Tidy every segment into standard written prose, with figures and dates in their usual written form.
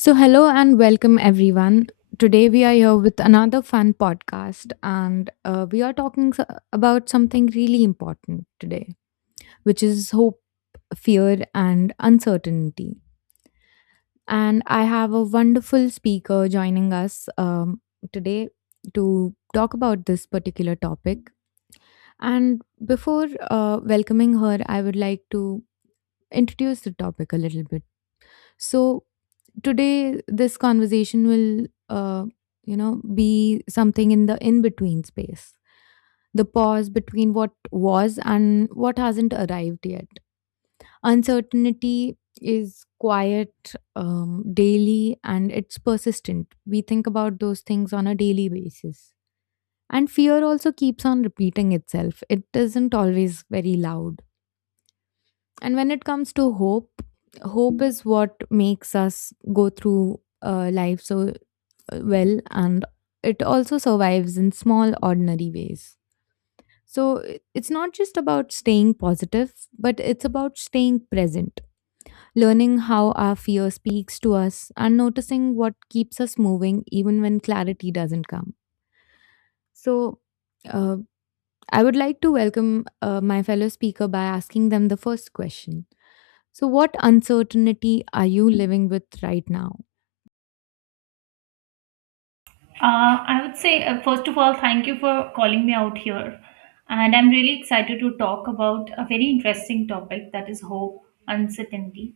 So, hello and welcome everyone. Today we are here with another fun podcast, and we are about something really important today, which is hope, fear, and uncertainty. And I have a wonderful speaker joining us today to talk about this particular topic. And before welcoming her, I would like to introduce the topic a little bit. So, today this conversation will be something in the in between space, the pause between what was and what hasn't arrived yet. Uncertainty is quiet, daily, and it's persistent. We think about those things on a daily basis, and fear also keeps on repeating itself. It isn't always very loud. And when it comes to hope, hope is what makes us go through life so well, and it also survives in small ordinary ways. It's not just about staying positive, but it's about staying present, learning how our fear speaks to us and noticing what keeps us moving even when clarity doesn't come. So uh, I would like to welcome my fellow speaker by asking them the first question. So, what uncertainty are you living with right now? I would say, first of all, thank you for calling me out here. And I'm really excited to talk about a very interesting topic that is hope, uncertainty.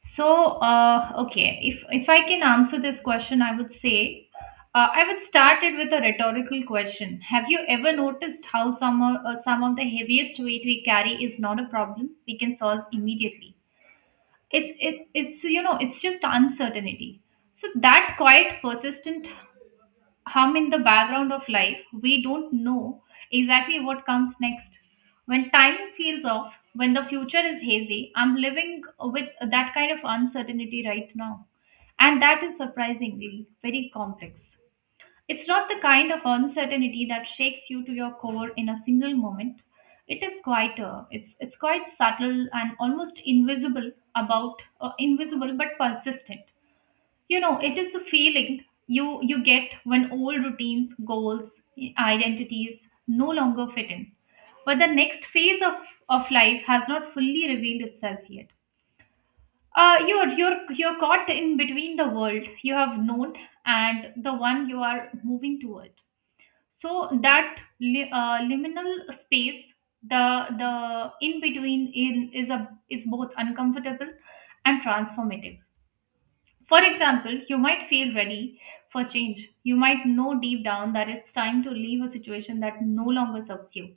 So, okay, if I can answer this question, I would say, I would start it with a rhetorical question. Have you ever noticed how some of the heaviest weight we carry is not a problem we can solve immediately? It's just uncertainty. So that quiet, persistent hum in the background of life, we don't know exactly what comes next. When time feels off, when the future is hazy, I'm living with that kind of uncertainty right now. And that is surprisingly very complex. It's not the kind of uncertainty that shakes you to your core in a single moment. It is quieter. It's quite subtle and almost invisible about invisible but persistent. You know, it is a feeling you get when old routines, goals, identities no longer fit in, but the next phase of life has not fully revealed itself yet. You're caught in between the world you have known and the one you are moving toward. So that liminal space, the the in between, in is a is both uncomfortable and transformative. For example, you might feel ready for change. You might know deep down that it's time to leave a situation that no longer serves you.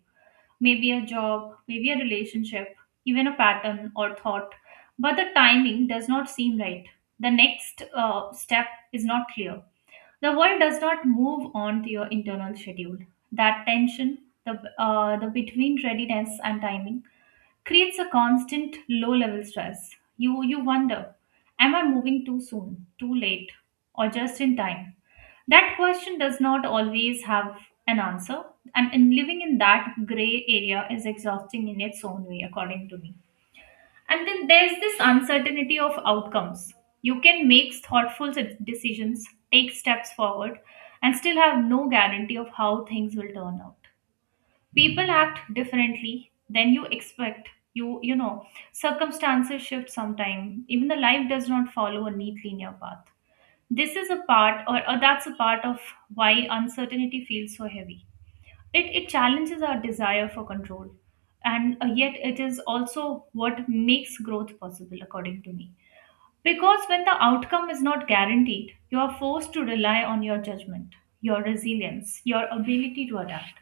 Maybe a job, maybe a relationship, even a pattern or thought. But the timing does not seem right. The next step is not clear. The world does not move on to your internal schedule. That tension, the between readiness and timing, creates a constant low level stress. You wonder, am I moving too soon, too late, or just in time? That question does not always have an answer, and in living in that gray area is exhausting in its own way, according to me. And then there's this uncertainty of outcomes. You can make thoughtful decisions, take steps forward, and still have no guarantee of how things will turn out. People act differently than you expect. You know, circumstances shift sometime, even the life does not follow a neat linear path. This is a part or that's a part of why uncertainty feels so heavy. It challenges our desire for control, and yet it is also what makes growth possible, according to me, because when the outcome is not guaranteed, you are forced to rely on your judgment, your resilience, your ability to adapt.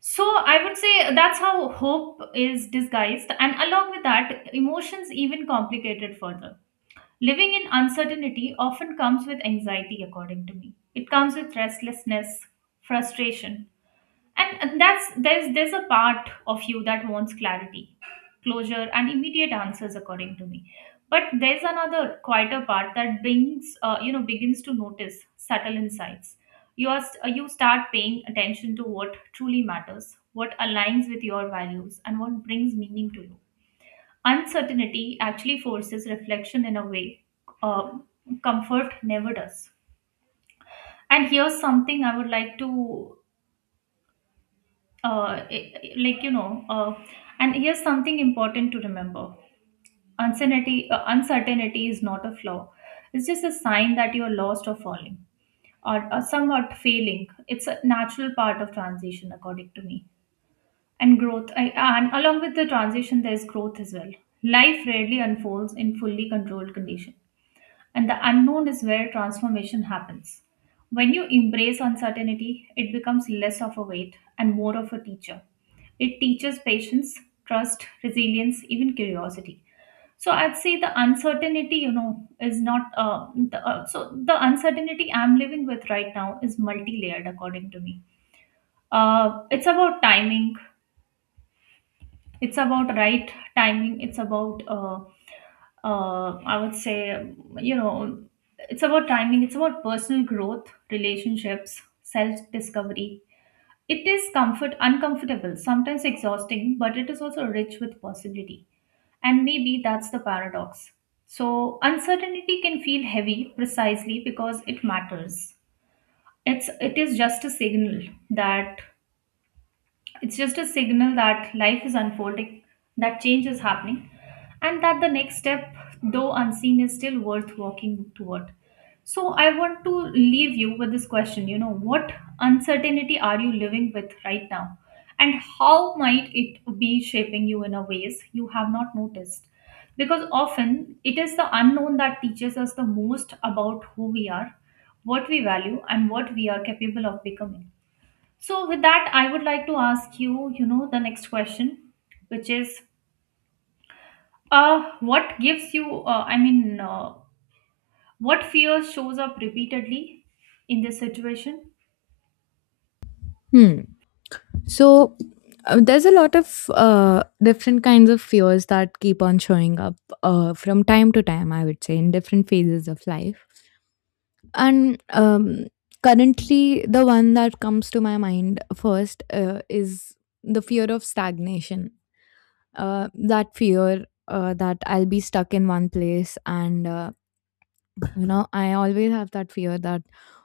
So I would say that's how hope is disguised, and along with that, emotions even complicated further. Living in uncertainty often comes with anxiety, according to me. It comes with restlessness, frustration, and that's there's a part of you that wants clarity, closure, and immediate answers, according to me, but there's another quieter part that brings you know begins to notice subtle insights. You are you start paying attention to what truly matters, what aligns with your values, and what brings meaning to you. Uncertainty actually forces reflection in a way uh, comfort never does. And here's something I would like to uh, like you know uh, and here's something important to remember. Uncertainty is not a flaw. It's just a sign that you're lost or falling, or somewhat failing. It's a natural part of transition, according to me, and growth. And along with the transition there's growth as well. Life rarely unfolds in fully controlled conditions, and the unknown is where transformation happens. When you embrace uncertainty, it becomes less of a weight and more of a teacher. It teaches patience, trust, resilience, even curiosity. So I'd say the uncertainty, you know, is not. So the uncertainty I'm living with right now is multi-layered, according to me. It's about timing, it's about right timing, it's about I would say you know it's about timing, it's about personal growth, relationships, self discovery. It is comfort, uncomfortable, sometimes exhausting, but it is also rich with possibility. And maybe that's the paradox. So uncertainty can feel heavy precisely because it matters. It is just a signal that it's just a signal that life is unfolding, that change is happening, and that the next step, though unseen, is still worth walking toward. So, I want to leave you with this question, you know, what uncertainty are you living with right now? And how might it be shaping you in a ways you have not noticed? Because often it is the unknown that teaches us the most about who we are, what we value, and what we are capable of becoming. So, with that, I would like to ask you, you know, the next question, which is, what gives you, I mean, what fear shows up repeatedly in this situation? Hmm. So, there's a lot of different kinds of fears that keep on showing up, from time to time, I would say, in different phases of life. And currently, the one that comes to my mind first is the fear of stagnation. That fear that I'll be stuck in one place, and I always have that fear that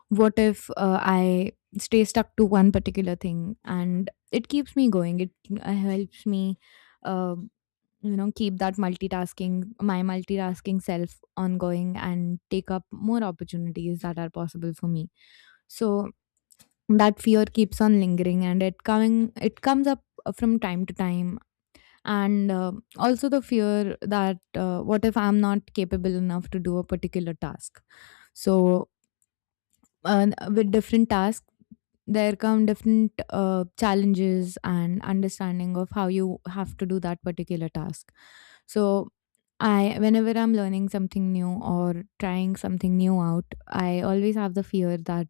what if I stay stuck to one particular thing, and it keeps me going, it helps me uh, keep that multitasking my multitasking self ongoing and take up more opportunities that are possible for me. So that fear keeps on lingering, and it comes up from time to time. And also the fear that what if I'm not capable enough to do a particular task? So with different tasks there come different challenges and understanding of how you have to do that particular task. So I whenever I'm learning something new or trying something new out, I always have the fear that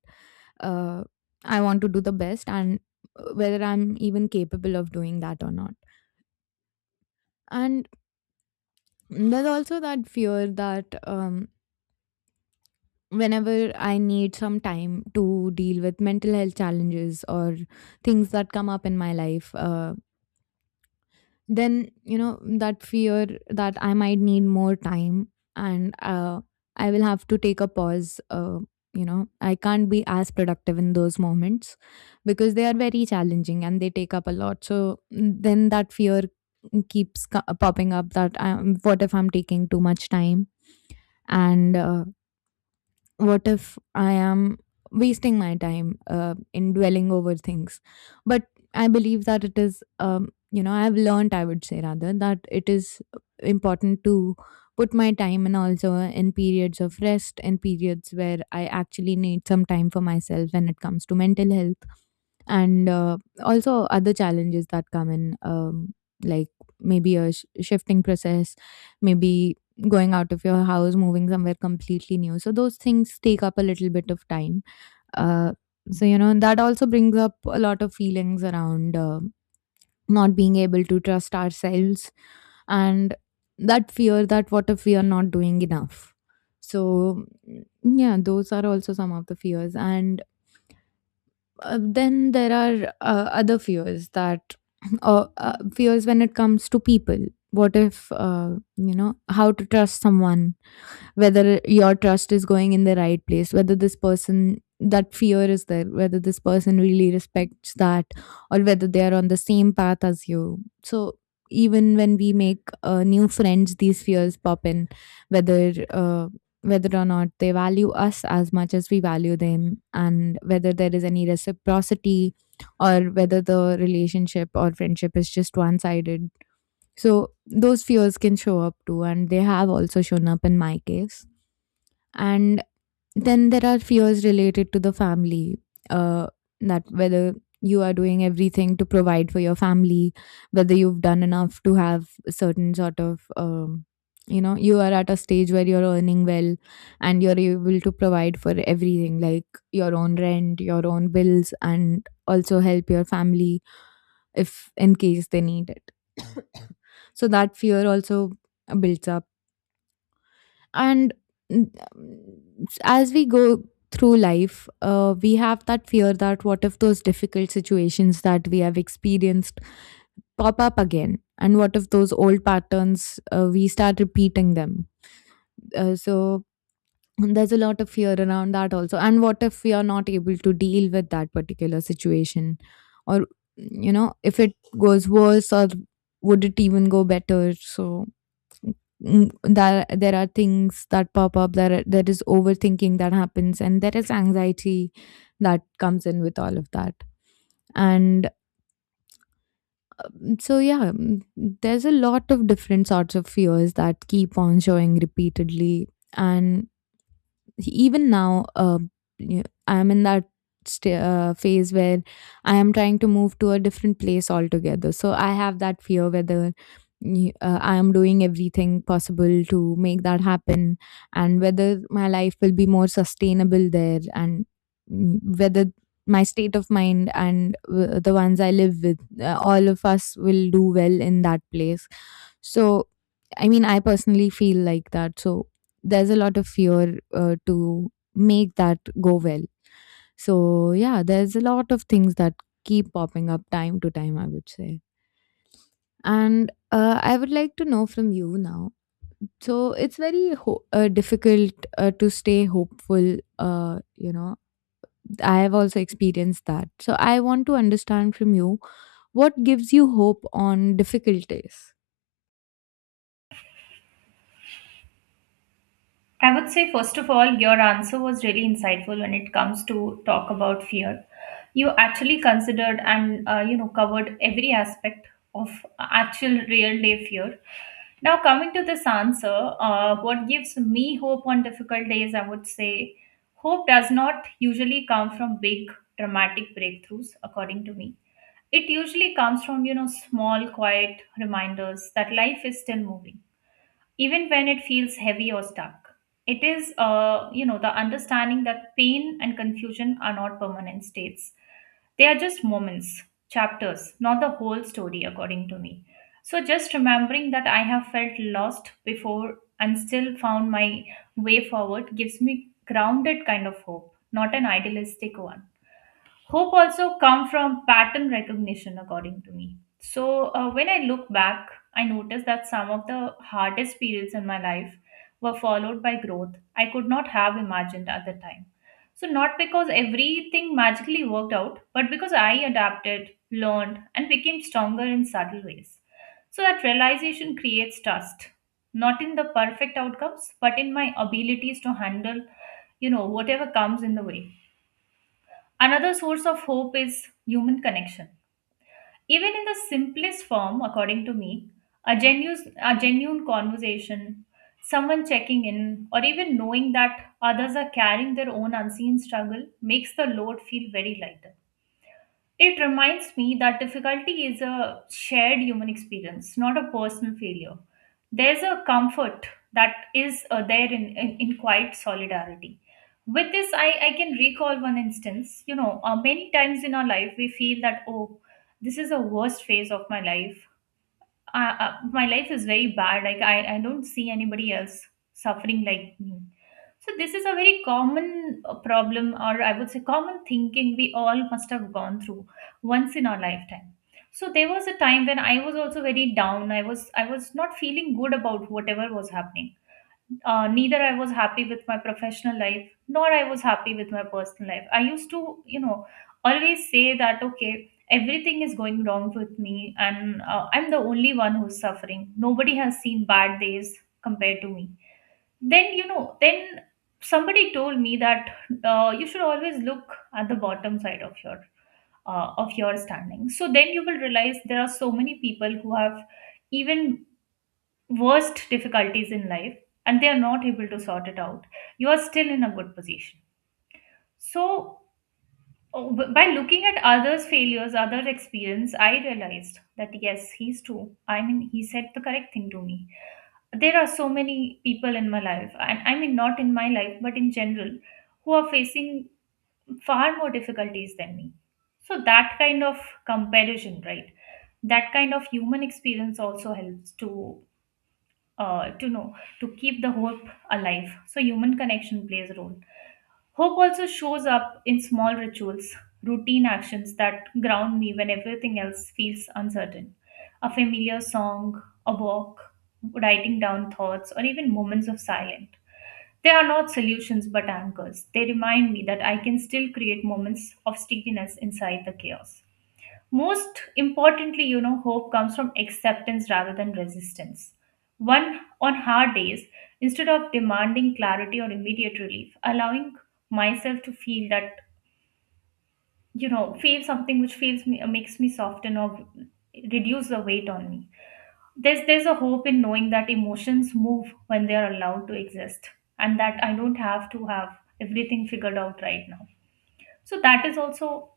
uh, I want to do the best, and whether I'm even capable of doing that or not. And there's also that fear that whenever I need some time to deal with mental health challenges or things that come up in my life, then, you know, that fear that I might need more time, and I will have to take a pause. You know, I can't be as productive in those moments because they are very challenging, and they take up a lot. So then that fear keeps popping up that what if I'm taking too much time? And what if I am wasting my time in dwelling over things? But I believe that it is, you know, I've learned, I would say rather, that it is important to put my time in also in periods of rest, in periods where I actually need some time for myself when it comes to mental health and also other challenges that come in, like maybe a shifting process, maybe going out of your house, moving somewhere completely new. So those things take up a little bit of time. uh, so, you know, that also brings up a lot of feelings around not being able to trust ourselves, and that fear that what if we are not doing enough. So, yeah, those are also some of the fears. And then there are other fears that fears when it comes to people. What if you know, how to trust someone, whether your trust is going in the right place, whether this person, that fear is there, whether this person really respects that, or whether they are on the same path as you. So even when we make new friends, these fears pop in, whether whether or not they value us as much as we value them, and whether there is any reciprocity, or whether the relationship or friendship is just one sided. So those fears can show up too, and they have also shown up in my case. And then there are fears related to the family, uh, that whether you are doing everything to provide for your family, whether you've done enough to have a certain sort of, you know, you are at a stage where you're earning well and you're able to provide for everything like your own rent, your own bills, and also help your family if in case they need it. So that fear also builds up. and mm, as we go through life, we have that fear that what if those difficult situations that we have experienced pop up again, and what if those old patterns, we start repeating them. So there's a lot of fear around that also, and what if we are not able to deal with that particular situation, or, you know, if it goes worse, or would it even go better? So there, there are things that pop up there are- there is overthinking that happens, and there is anxiety that comes in with all of that. And so, yeah, there's a lot of different sorts of fears that keep on showing repeatedly. And even now, I'm in that phase where I am trying to move to a different place altogether. So I have that fear whether I am doing everything possible to make that happen, and whether my life will be more sustainable there, and whether my state of mind and the ones I live with, all of us will do well in that place. So, I mean, I personally feel like that. So there's a lot of fear to make that go well. So, yeah, there's a lot of things that keep popping up time to time, I would say. And I would like to know from you now. So, it's very difficult to stay hopeful. You know, I have also experienced that. So, I want to understand from you, what gives you hope on difficult days? I would say, first of all, your answer was really insightful when it comes to talk about fear. You actually considered and you know, covered every aspect of actual real day fear. Now, coming to this answer, what gives me hope on difficult days? I would say, hope does not usually come from big dramatic breakthroughs, according to me. It usually comes from, you know, small, quiet reminders that life is still moving even when it feels heavy or stuck. It is, you know, the understanding that pain and confusion are not permanent states. They are just moments, chapters, not the whole story, according to me. So just remembering that I have felt lost before and still found my way forward gives me grounded kind of hope, not an idealistic one. Hope also come from pattern recognition, according to me. So when I look back, I notice that some of the hardest periods in my life were followed by growth I could not have imagined at the time. So not because everything magically worked out, but because I adapted, learned, and became stronger in subtle ways. So that realization creates trust, not in the perfect outcomes, but in my abilities to handle, you know, whatever comes in the way. Another source of hope is human connection. Even in the simplest form, according to me, a genuine conversation, someone checking in, or even knowing that others are carrying their own unseen struggle makes the load feel very lighter. It reminds me that difficulty is a shared human experience, not a personal failure. There's, a comfort that is there in, in quiet solidarity. With this, I can recall one instance. You know, many times in our life, we feel that, oh, this is the worst phase of my life. My life is very bad, like I don't see anybody else suffering like me. So this is a very common problem, or I would say common thinking we all must have gone through once in our lifetime. So there was a time when I was also very down. I was not feeling good about whatever was happening. Neither I was happy with my professional life nor I was happy with my personal life. I used to, you know, always say that, okay, everything is going wrong with me and I'm the only one who's suffering. Nobody has seen bad days compared to me. Then, you know, then somebody told me that you should always look at the bottom side of your standing, so then you will realize there are so many people who have even worst difficulties in life and they are not able to sort it out, you are still in a good position. So, oh, by looking at others' failures, other experience, I realized that yes, he's true. I mean, he said the correct thing to me. There are so many people in my life, and I mean, not in my life, but in general, who are facing far more difficulties than me. So, that kind of comparison, right? That kind of human experience also helps to know, to keep the hope alive. So human connection plays a role. Hope also shows up in small rituals, routine actions that ground me when everything else feels uncertain: a familiar song, a walk, writing down thoughts, or even moments of silence. They are not solutions but anchors. They remind me that I can still create moments of steadiness inside the chaos. Most importantly, you know, hope comes from acceptance rather than resistance. One, on hard days, instead of demanding clarity or immediate relief, allowing myself to feel that, you know, feel something which feels me, makes me soften or reduce the weight on me. There's a hope in knowing that emotions move when they are allowed to exist, and that I don't have to have everything figured out right now. So that is also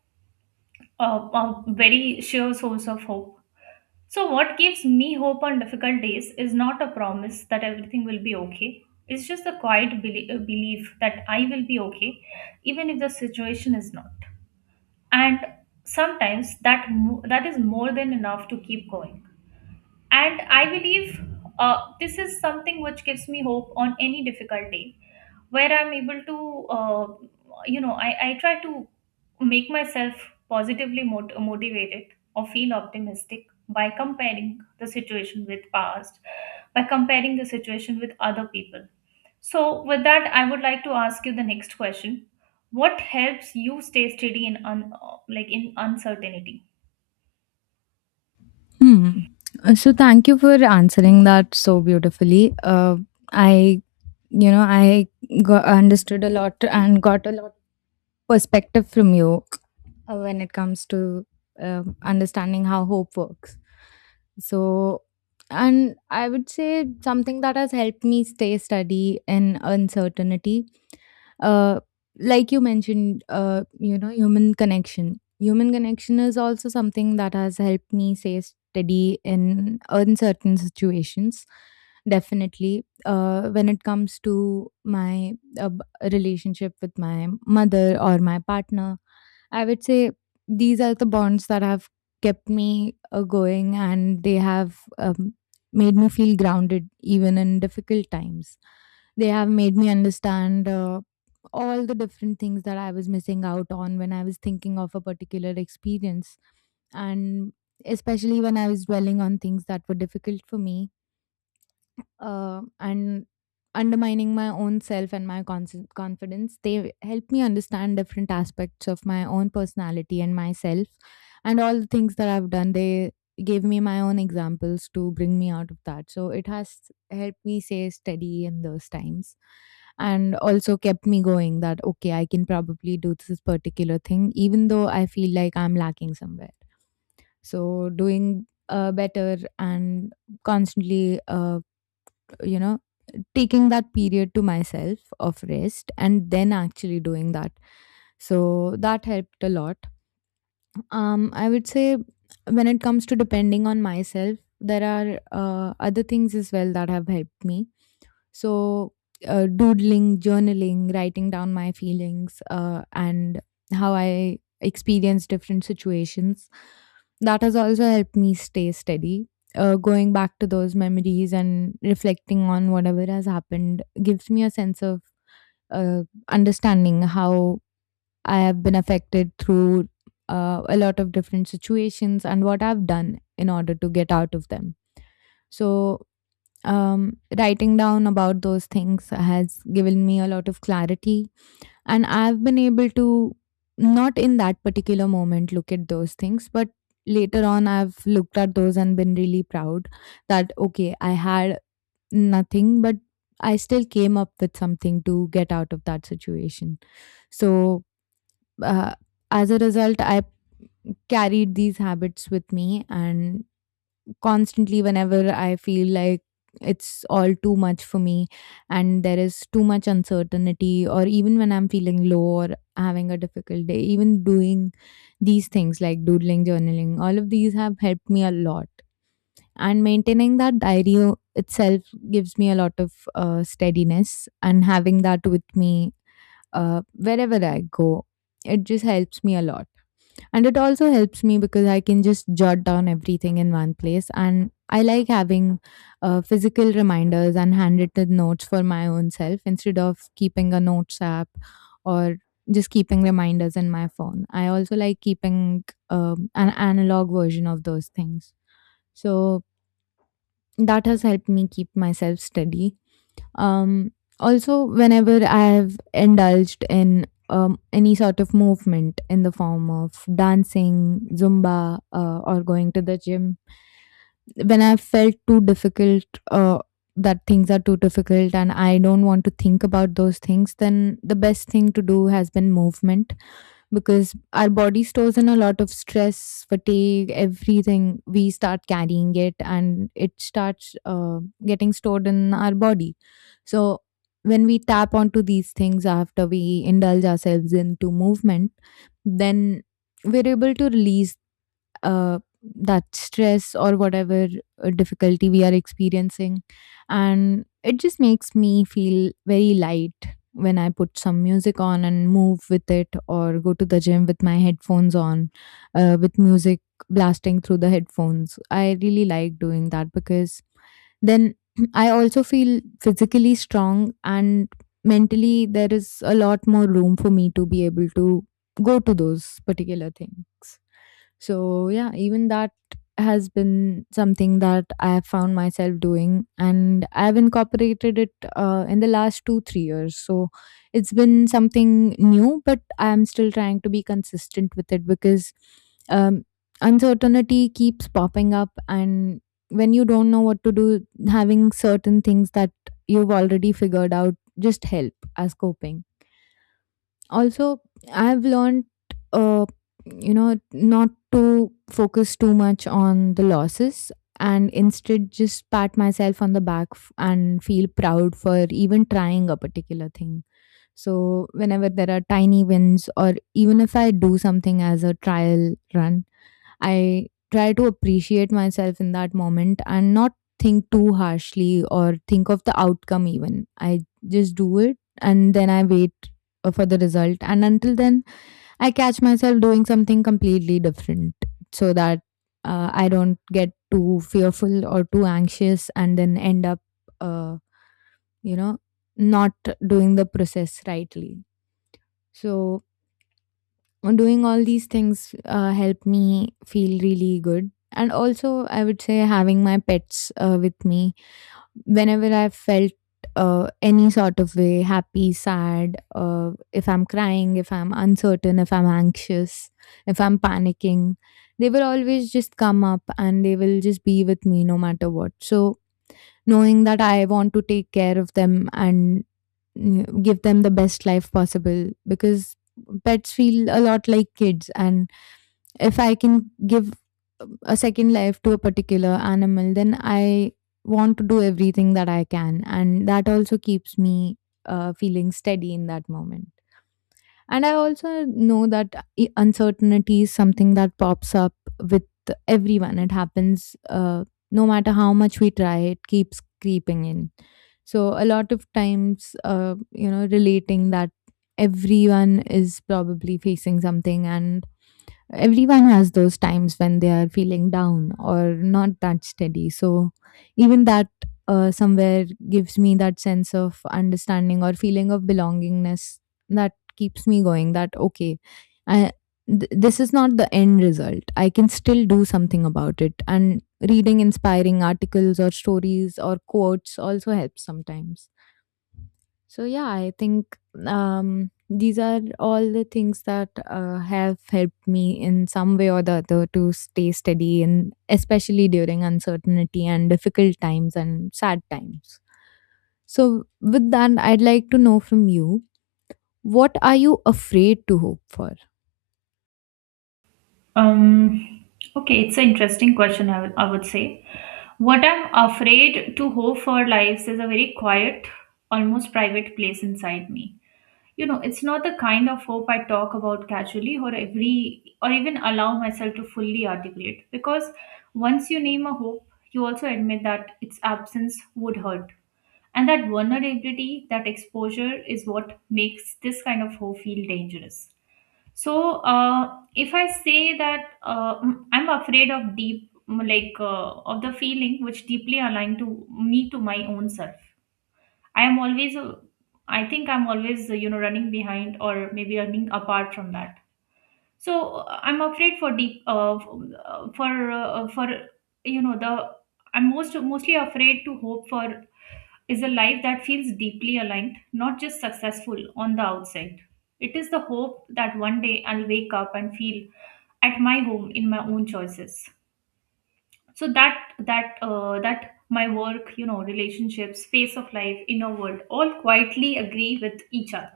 a very sheer source of hope. So, what gives me hope on difficult days is not a promise that everything will be okay. It's just a quiet belief that I will be okay, even if the situation is not. And sometimes that is more than enough to keep going. And I believe this is something which gives me hope on any difficult day, where I'm able to, I try to make myself positively motivated or feel optimistic by comparing the situation with past, by comparing the situation with other people. So, with that, I would like to ask you the next question. What helps you stay steady in uncertainty? Hmm. So thank you for answering that so beautifully. I, you know, I got, understood a lot and got a lot perspective from you when it comes to understanding how hope works. So, and I would say something that has helped me stay steady in uncertainty. Uh, like you mentioned, human connection. Human connection is also something that has helped me stay steady in uncertain situations. Definitely, when it comes to my uh, b- relationship with my mother or my partner, I would say these are the bonds that have kept me going, and they have made me feel grounded even in difficult times. They have made me understand all the different things that I was missing out on when I was thinking of a particular experience. And especially when I was dwelling on things that were difficult for me, and undermining my own self and my confidence. They help me understand different aspects of my own personality and myself, and all the things that I've done. They gave me my own examples to bring me out of that. So it has helped me stay steady in those times, and also kept me going that okay, I can probably do this particular thing even though I feel like I'm lacking somewhere. So doing better and constantly you know taking that period to myself of rest and then actually doing that, so that helped a lot. I would say when it comes to depending on myself, there are other things as well that have helped me. So, doodling, journaling, writing down my feelings, and how I experience different situations, that has also helped me stay steady. Going back to those memories and reflecting on whatever has happened gives me a sense of uh, understanding how I have been affected through a lot of different situations and what I've done in order to get out of them. So writing down about those things has given me a lot of clarity. And I've been able to, not in that particular moment, look at those things, but later on, I've looked at those and been really proud that, okay, I had nothing, but I still came up with something to get out of that situation. So, uh, as a result, I carried these habits with me and constantly whenever I feel like it's all too much for me and there is too much uncertainty, or even when I'm feeling low or having a difficult day, even doing these things like doodling, journaling, all of these have helped me a lot. And maintaining that diary itself gives me a lot of steadiness, and having that with me wherever I go, it just helps me a lot. And it also helps me because I can just jot down everything in one place. And I like having physical reminders and handwritten notes for my own self instead of keeping a notes app or just keeping reminders in my phone. I also like keeping an analog version of those things. So that has helped me keep myself steady. um, Also, whenever I have indulged in any sort of movement in the form of dancing, Zumba, or going to the gym, when I felt too difficult, uh, that things are too difficult and I don't want to think about those things, then the best thing to do has been movement because our body stores in a lot of stress, fatigue, everything. We start carrying it and it starts getting stored in our body. So, when we tap onto these things after we indulge ourselves into movement, then we're able to release uh, that stress or whatever difficulty we are experiencing. And it just makes me feel very light when I put some music on and move with it, or go to the gym with my headphones on, with music blasting through the headphones. I really like doing that because then I also feel physically strong and mentally there is a lot more room for me to be able to go to those particular things. So yeah, even that has been something that I have found myself doing, and I have incorporated it in the last 2-3 years. So it's been something new, but I am still trying to be consistent with it because um, uncertainty keeps popping up, and when you don't know what to do, having certain things that you've already figured out just help as coping. Also, I've learned, uh, not to focus too much on the losses and instead just pat myself on the back and feel proud for even trying a particular thing. So, whenever there are tiny wins, or even if I do something as a trial run, I try to appreciate myself in that moment and not think too harshly or think of the outcome even. I just do it and then I wait for the result. And until then, I catch myself doing something completely different so that I don't get too fearful or too anxious and then end up, uh, you know, not doing the process rightly. So, doing all these things help me feel really good. And also, I would say, having my pets with me whenever I felt any sort of way, happy, sad, if I'm crying, if I'm uncertain, if I'm anxious, if I'm panicking, they will always just come up and they will just be with me no matter what. So knowing that I want to take care of them and give them the best life possible, because pets feel a lot like kids. And if I can give a second life to a particular animal, then I want to do everything that I can. And that also keeps me feeling steady in that moment. And I also know that uncertainty is something that pops up with everyone. It happens, no matter how much we try, it keeps creeping in. So a lot of times, relating that everyone is probably facing something, and everyone has those times when they are feeling down or not that steady. So even that somewhere gives me that sense of understanding or feeling of belongingness that keeps me going, that okay, I, this is not the end result. I can still do something about it. And reading inspiring articles or stories or quotes also helps sometimes. So yeah, I think these are all the things that have helped me in some way or the other to stay steady, and especially during uncertainty and difficult times and sad times. So with that, I'd like to know from you, what are you afraid to hope for? Um, okay, it's an interesting question. I would say. What I'm afraid to hope for lives is a very quiet, almost private place inside me. You know, it's not the kind of hope I talk about casually or every or even allow myself to fully articulate, because once you name a hope, you also admit that its absence would hurt. And that vulnerability, that exposure is what makes this kind of hope feel dangerous. So, if I say that I'm afraid of deep, of the feeling which deeply aligned to me, to my own self, I am always, I think I'm always, running behind or maybe running apart from that. So I'm afraid for deep, f- for you know the. I'm mostly afraid to hope for is a life that feels deeply aligned, not just successful on the outside. It is the hope that one day I'll wake up and feel at my home in my own choices. So that my work, you know, relationships, space of life, inner world, all quietly agree with each other.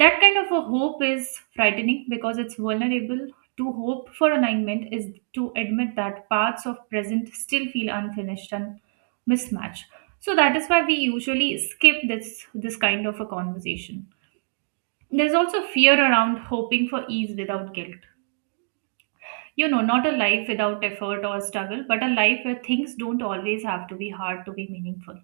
That kind of a hope is frightening because it's vulnerable. To hope for alignment is to admit that parts of present still feel unfinished and mismatched. So that is why we usually skip this kind of a conversation. There's also fear around hoping for ease without guilt. You know, not a life without effort or struggle, but a life where things don't always have to be hard to be meaningful.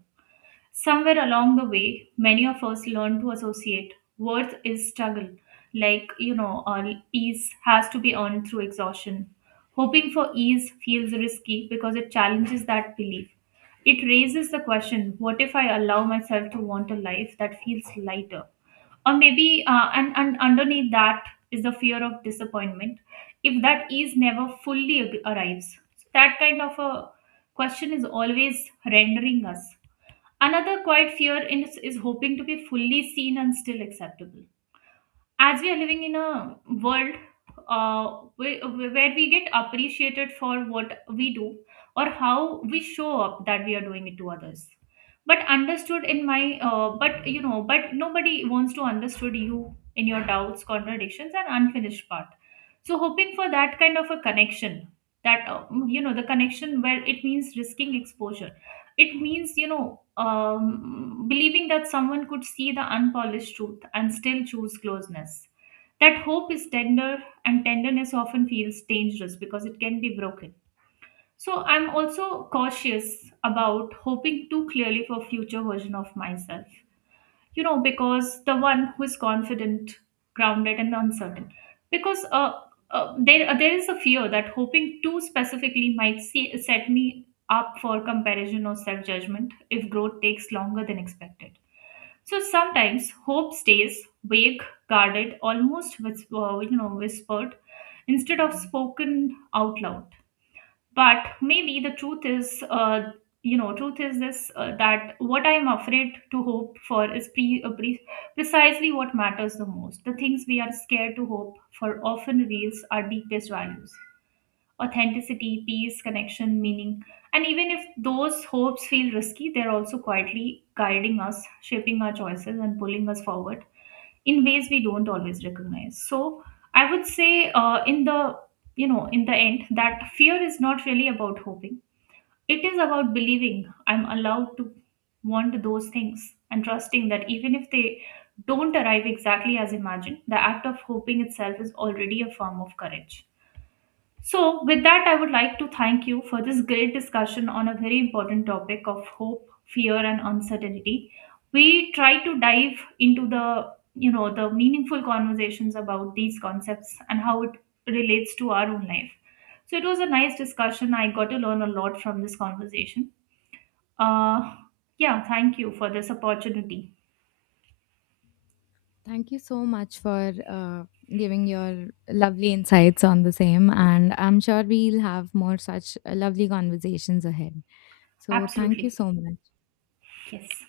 Somewhere along the way, many of us learn to associate worth is struggle, ease has to be earned through exhaustion. Hoping for ease feels risky because it challenges that belief. It raises the question: what if I allow myself to want a life that feels lighter? Or maybe, and underneath that is the fear of disappointment, if that ease never fully arrives. That kind of a question is always rendering us. Another quiet is hoping to be fully seen and still acceptable. As we are living in a world, uh, where we get appreciated for what we do or how we show up, that we are doing it to others. But understood in my, but nobody wants to understood you in your doubts, contradictions, and unfinished part. So hoping for that kind of a connection, the connection where it means risking exposure, it means believing that someone could see the unpolished truth and still choose closeness. That hope is tender, and tenderness often feels dangerous because it can be broken. So I'm also cautious about hoping too clearly for future version of myself, you know, because the one who is confident, grounded, and uncertain, because there is a fear that hoping too specifically might see, set me up for comparison or self judgment if growth takes longer than expected. So sometimes hope stays vague, guarded, almost whispered instead of spoken out loud. But maybe the truth is truth is this that what I am afraid to hope for is precisely what matters the most. The things we are scared to hope for often reveals our deepest values: authenticity, peace, connection, meaning. And even if those hopes feel risky, they're also quietly guiding us, shaping our choices and pulling us forward in ways we don't always recognize. So I would say, uh, in the in the end, that fear is not really about hoping, it is about believing I'm allowed to want those things, and trusting that even if they don't arrive exactly as imagined, the act of hoping itself is already a form of courage. So, with that, I would like to thank you for this great discussion on a very important topic of hope, fear, and uncertainty. We try to dive into the the meaningful conversations about these concepts and how it relates to our own life. So it was a nice discussion. I got to learn a lot from this conversation. Uh, yeah, thank you for this opportunity. Thank you so much for giving your lovely insights on the same, and I'm sure we'll have more such lovely conversations ahead. So thank you Absolutely, so much. yes.